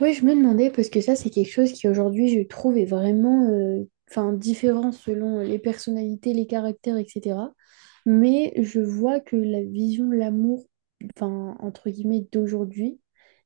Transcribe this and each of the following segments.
Oui, je me demandais, parce que ça, c'est quelque chose qui aujourd'hui, je trouve, est vraiment enfin, différent selon les personnalités, les caractères, etc. Mais je vois que la vision de l'amour, enfin, entre guillemets, d'aujourd'hui,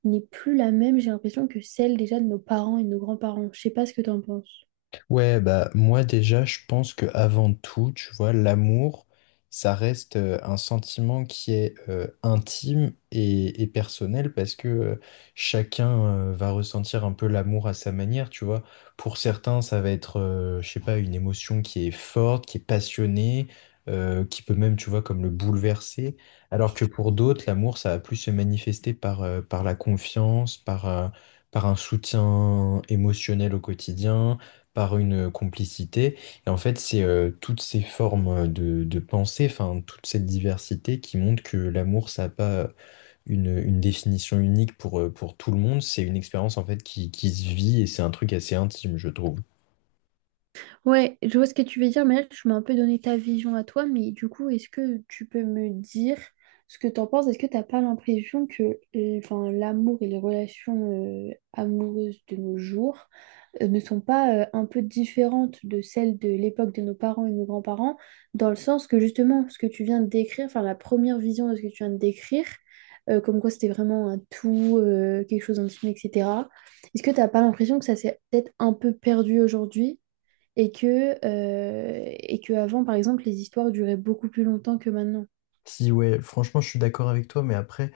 n'est plus la même, j'ai l'impression, que celle déjà de nos parents et de nos grands-parents. Je sais pas ce que tu en penses. Ouais, bah moi déjà, je pense que avant tout, tu vois, l'amour, ça reste un sentiment qui est intime et personnel parce que chacun va ressentir un peu l'amour à sa manière, tu vois. Pour certains, ça va être je sais pas, une émotion qui est forte, qui est passionnée, qui peut même, tu vois, comme le bouleverser. Alors que pour d'autres, l'amour, ça va plus se manifester par la confiance, par un soutien émotionnel au quotidien par une complicité. Et en fait, c'est toutes ces formes de pensée, enfin, toute cette diversité qui montre que l'amour, ça n'a pas une définition unique pour tout le monde. C'est une expérience, en fait, qui se vit et c'est un truc assez intime, je trouve. Ouais, je vois ce que tu veux dire, mais là, tu m'as un peu donné ta vision à toi, mais du coup, est-ce que tu peux me dire ce que t'en penses? Est-ce que t'as pas l'impression que enfin, l'amour et les relations amoureuses de nos jours ne sont pas un peu différentes de celles de l'époque de nos parents et nos grands-parents, dans le sens que justement, ce que tu viens de décrire, enfin, la première vision de ce que tu viens de décrire, comme quoi c'était vraiment un tout, quelque chose d'intime, etc. Est-ce que t'as pas l'impression que ça s'est peut-être un peu perdu aujourd'hui? Et que avant, par exemple, les histoires duraient beaucoup plus longtemps que maintenant. Si, ouais, franchement, je suis d'accord avec toi, mais après,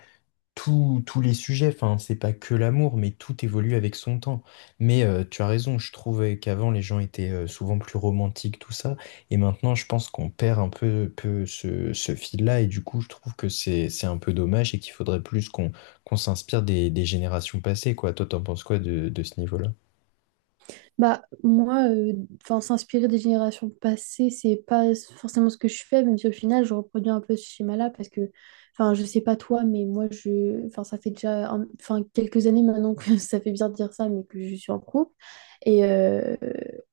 tous les sujets, enfin, c'est pas que l'amour, mais tout évolue avec son temps. Mais tu as raison, je trouvais qu'avant les gens étaient souvent plus romantiques, tout ça, et maintenant je pense qu'on perd un peu ce fil-là, et du coup je trouve que c'est un peu dommage et qu'il faudrait plus qu'on s'inspire des générations passées, quoi. Toi, t'en penses quoi de ce niveau-là? Bah, moi, enfin, s'inspirer des générations passées, c'est pas forcément ce que je fais, même si au final, je reproduis un peu ce schéma-là parce que, enfin, je sais pas toi, mais moi, je, enfin, ça fait déjà, enfin, quelques années maintenant que ça fait bien de dire ça, mais que je suis en couple. Et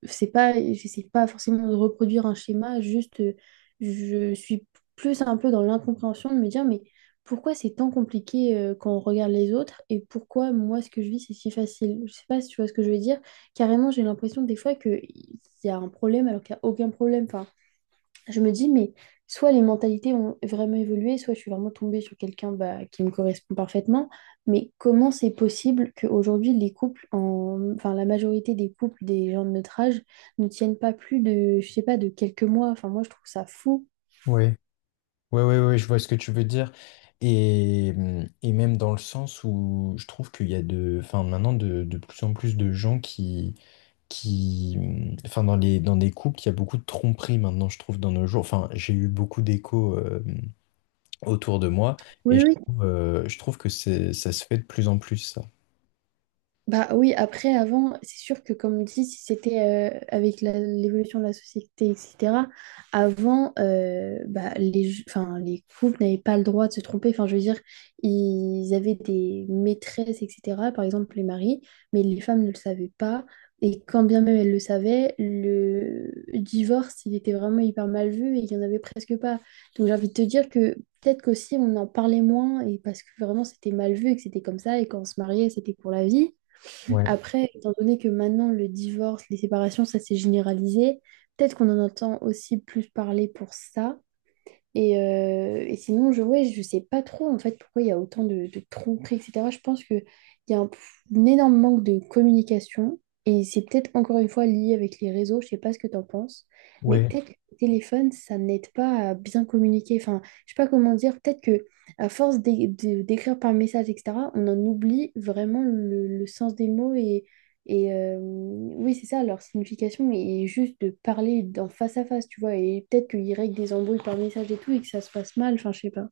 c'est pas, j'essaie pas forcément de reproduire un schéma, juste, je suis plus un peu dans l'incompréhension de me dire, mais pourquoi c'est tant compliqué quand on regarde les autres et pourquoi moi, ce que je vis, c'est si facile? Je sais pas si tu vois ce que je veux dire. Carrément, j'ai l'impression des fois qu'il y a un problème alors qu'il n'y a aucun problème. Enfin, je me dis, mais soit les mentalités ont vraiment évolué, soit je suis vraiment tombée sur quelqu'un bah, qui me correspond parfaitement. Mais comment c'est possible qu'aujourd'hui, les couples, enfin, la majorité des couples des gens de notre âge ne tiennent pas plus de, je sais pas, de quelques mois. Enfin, moi, je trouve ça fou. Ouais. Ouais, je vois ce que tu veux dire. Et même dans le sens où je trouve qu'il y a de, enfin, maintenant de plus en plus de gens qui, enfin, dans des couples, il y a beaucoup de tromperies maintenant, je trouve, dans nos jours. Enfin, j'ai eu beaucoup d'échos, mmh, autour de moi et je Oui. Je trouve que c'est, ça se fait de plus en plus, ça. Bah oui, après, avant, c'est sûr que comme dit, si c'était avec l'évolution de la société, etc., avant, bah, enfin, les couples n'avaient pas le droit de se tromper. Enfin, je veux dire, ils avaient des maîtresses, etc., par exemple les maris, mais les femmes ne le savaient pas. Et quand bien même elles le savaient, le divorce, il était vraiment hyper mal vu et il n'y en avait presque pas. Donc j'ai envie de te dire que peut-être qu'aussi on en parlait moins et parce que vraiment c'était mal vu et que c'était comme ça et quand on se mariait, c'était pour la vie. Ouais, Après, étant donné que maintenant le divorce, les séparations, ça s'est généralisé, peut-être qu'on en entend aussi plus parler pour ça. Et sinon, ouais, je sais pas trop en fait pourquoi il y a autant de tromperies, etc. Je pense qu'il y a un énorme manque de communication et c'est peut-être encore une fois lié avec les réseaux, je sais pas ce que tu en penses, mais ouais, peut-être que le téléphone, ça n'aide pas à bien communiquer. Enfin, je sais pas comment dire, peut-être que à force d'écrire par message, etc., on en oublie vraiment le sens des mots et oui, c'est ça, leur signification est juste de parler en face à face, tu vois, et peut-être qu'ils règlent des embrouilles par message et tout et que ça se passe mal, enfin, je sais pas.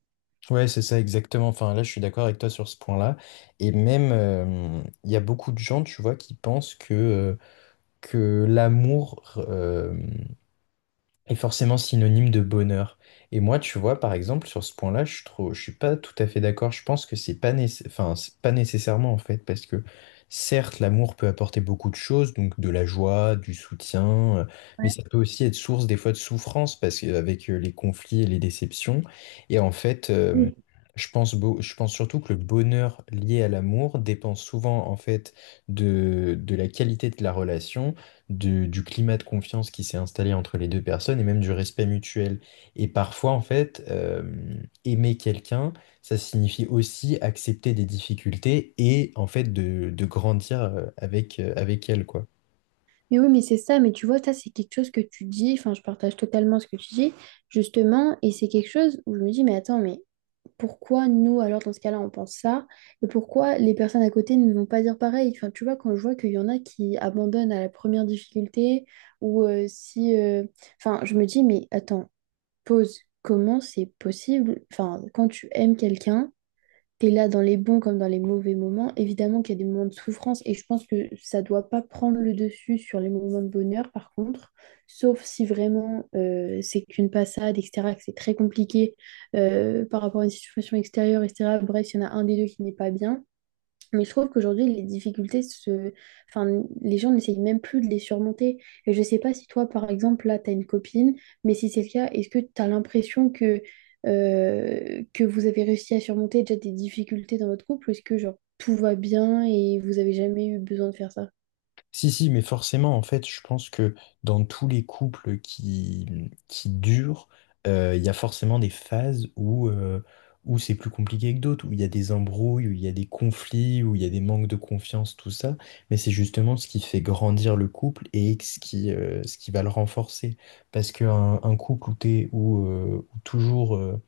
ouais, c'est ça exactement. Enfin, là, je suis d'accord avec toi sur ce point-là. Et même, mmh, il y a beaucoup de gens, tu vois, qui pensent que l'amour est forcément synonyme de bonheur. Et moi, tu vois, par exemple, sur ce point-là, je suis pas tout à fait d'accord. Je pense que c'est pas nécess- enfin, c'est pas nécessairement en fait, parce que certes, l'amour peut apporter beaucoup de choses, donc de la joie, du soutien, mais Ouais. ça peut aussi être source des fois de souffrance, parce qu'avec les conflits et les déceptions, et en fait. Oui. Je pense, beau- je pense surtout que le bonheur lié à l'amour dépend souvent en fait de la qualité de la relation du climat de confiance qui s'est installé entre les deux personnes et même du respect mutuel. Et parfois, en fait, aimer quelqu'un, ça signifie aussi accepter des difficultés et en fait de grandir avec elle, quoi. Mais oui, mais c'est ça, mais tu vois, ça, c'est quelque chose que tu dis, enfin, je partage totalement ce que tu dis, justement, et c'est quelque chose où je me dis, mais attends, mais pourquoi nous, alors, dans ce cas-là, on pense ça, et pourquoi les personnes à côté ne vont pas dire pareil? Enfin, tu vois, quand je vois qu'il y en a qui abandonnent à la première difficulté, ou si... enfin, je me dis, mais attends, pose comment c'est possible. Enfin, quand tu aimes quelqu'un, t'es là dans les bons comme dans les mauvais moments. Évidemment qu'il y a des moments de souffrance et je pense que ça doit pas prendre le dessus sur les moments de bonheur, par contre. Sauf si vraiment c'est qu'une passade, etc., que c'est très compliqué par rapport à une situation extérieure, etc. Bref, il y en a un des deux qui n'est pas bien. Mais je trouve qu'aujourd'hui, les difficultés enfin, les gens n'essayent même plus de les surmonter. Et je sais pas si toi, par exemple, là, tu as une copine, mais si c'est le cas, est-ce que tu as l'impression que vous avez réussi à surmonter déjà des difficultés dans votre couple? Ou est-ce que, genre, tout va bien et vous avez jamais eu besoin de faire ça? Si, si, mais forcément, en fait, je pense que dans tous les couples qui durent, il y a forcément des phases où c'est plus compliqué que d'autres, où il y a des embrouilles, où il y a des conflits, où il y a des manques de confiance, tout ça. Mais c'est justement ce qui fait grandir le couple et ce qui, ce qui va le renforcer. Parce qu'un un couple où toujours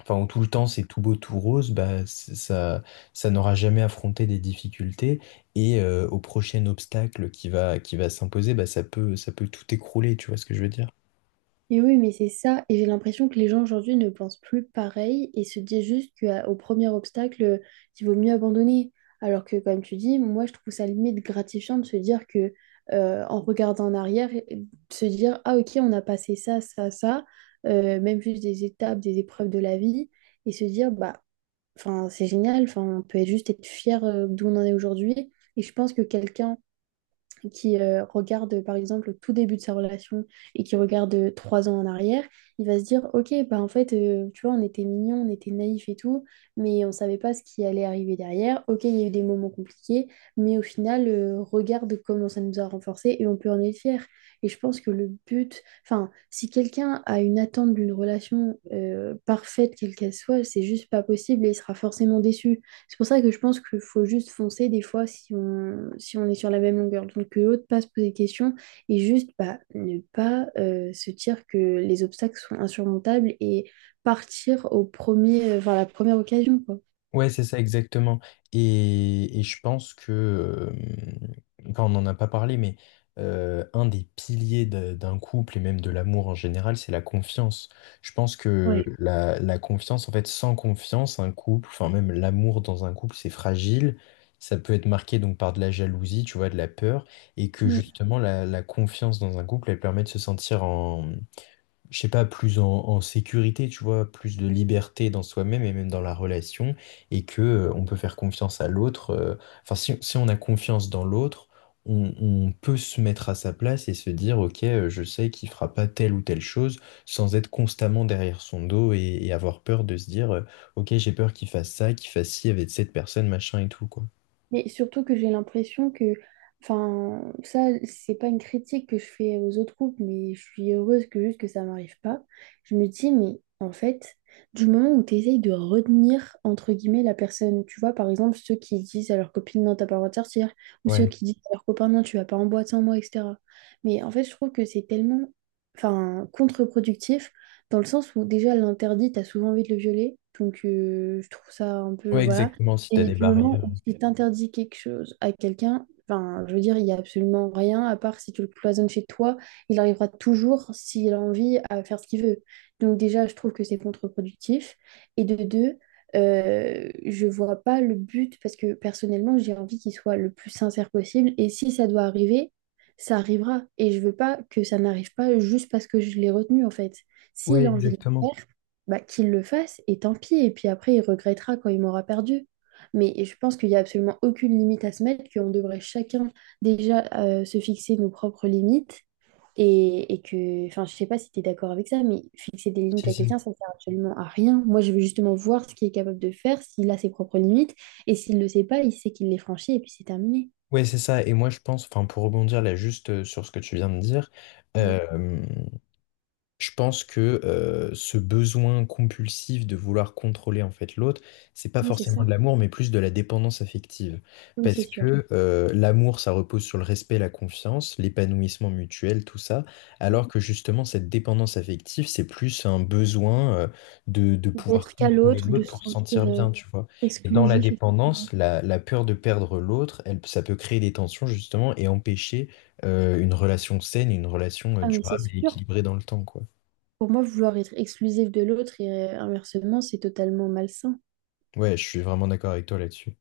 enfin, où tout le temps c'est tout beau, tout rose, bah, ça n'aura jamais affronté des difficultés. Et au prochain obstacle qui va s'imposer, bah, ça peut tout écrouler, tu vois ce que je veux dire? Et oui, mais c'est ça. Et j'ai l'impression que les gens aujourd'hui ne pensent plus pareil et se disent juste qu'au premier obstacle, il vaut mieux abandonner. Alors que, comme tu dis, moi, je trouve ça limite gratifiant de se dire que, en regardant en arrière, et de se dire, ah, ok, on a passé ça, ça, ça, même juste des étapes, des épreuves de la vie, et se dire, bah, enfin, c'est génial, enfin, on peut juste être fier d'où on en est aujourd'hui. Et je pense que quelqu'un qui regarde par exemple le tout début de sa relation et qui regarde 3 ans en arrière, il va se dire, ok, bah en fait, tu vois, on était mignons, on était naïfs et tout, mais on savait pas ce qui allait arriver derrière. Ok, il y a eu des moments compliqués, mais au final, regarde comment ça nous a renforcés et on peut en être fier. Et je pense que le but, enfin, si quelqu'un a une attente d'une relation parfaite, quelle qu'elle soit, c'est juste pas possible et il sera forcément déçu. C'est pour ça que je pense qu'il faut juste foncer des fois si on est sur la même longueur. Donc que l'autre passe poser des questions et juste bah, ne pas se dire que les obstacles sont insurmontables et partir au premier, enfin, la première occasion, quoi. Ouais, c'est ça exactement. Et je pense que, enfin, on n'en a pas parlé, mais un des piliers de- d'un couple et même de l'amour en général, c'est la confiance. Je pense que Ouais. la confiance, en fait, sans confiance, un couple, enfin même l'amour dans un couple, c'est fragile. Ça peut être marqué donc par de la jalousie, tu vois, de la peur, et que Mm. justement la confiance dans un couple, elle permet de se sentir je sais pas, plus en sécurité, tu vois, plus de liberté dans soi-même et même dans la relation, et que on peut faire confiance à l'autre. Enfin, si on a confiance dans l'autre, on peut se mettre à sa place et se dire, ok, je sais qu'il fera pas telle ou telle chose, sans être constamment derrière son dos et avoir peur de se dire, ok, j'ai peur qu'il fasse ça, qu'il fasse ci avec cette personne, machin et tout, quoi. Mais surtout que j'ai l'impression que, enfin, ça, c'est pas une critique que je fais aux autres couples, mais je suis heureuse que juste que ça m'arrive pas. Je me dis, mais en fait, du moment où tu essayes de retenir, entre guillemets, la personne, tu vois, par exemple, ceux qui disent à leur copine, non, t'as pas le droit de sortir, ou ceux Ouais, qui disent à leur copain, non, tu vas pas en boîte sans moi, etc. Mais en fait, je trouve que c'est tellement, enfin, contre-productif, dans le sens où déjà l'interdit, t'as souvent envie de le violer, donc je trouve ça un peu, ouais, voilà. exactement, si t'as Et des du moment barrières. où tu t'interdis quelque chose à quelqu'un, enfin, je veux dire, il n'y a absolument rien, à part si tu le cloisonnes chez toi, il arrivera toujours, s'il a envie, à faire ce qu'il veut. Donc déjà, je trouve que c'est contre-productif. Et de deux, je vois pas le but, parce que personnellement, j'ai envie qu'il soit le plus sincère possible. Et si ça doit arriver, ça arrivera. Et je veux pas que ça n'arrive pas juste parce que je l'ai retenu, en fait. Ouais, S'il a envie de le exactement. faire, bah, qu'il le fasse, et tant pis. Et puis après, il regrettera quand il m'aura perdu. Mais je pense qu'il n'y a absolument aucune limite à se mettre, qu'on devrait chacun déjà se fixer nos propres limites. Et que, enfin, je sais pas si tu es d'accord avec ça, mais fixer des limites Si, à si. quelqu'un, ça ne sert absolument à rien. Moi, je veux justement voir ce qu'il est capable de faire, s'il a ses propres limites. Et s'il ne le sait pas, il sait qu'il les franchit et puis c'est terminé. Ouais, c'est ça. Et moi, je pense, enfin, pour rebondir là juste sur ce que tu viens de dire, Mhm. Oui, je pense que ce besoin compulsif de vouloir contrôler en fait l'autre, c'est pas oui, c'est forcément ça. de l'amour, mais plus de la dépendance affective. Oui, Parce c'est sûr. que l'amour, ça repose sur le respect, la confiance, l'épanouissement mutuel, tout ça, alors que justement cette dépendance affective, c'est plus un besoin de pouvoir D'être qu'à contrôler l'autre, l'autre de se pour se sentir sentir bien, tu vois. Et dans la exclusif, etc. dépendance, la peur de perdre l'autre, elle, ça peut créer des tensions justement et empêcher une relation saine, une relation Ah, mais c'est durable et sûr. équilibrée dans le temps, quoi. Pour moi, vouloir être exclusif de l'autre et inversement, c'est totalement malsain. Ouais, je suis vraiment d'accord avec toi là-dessus.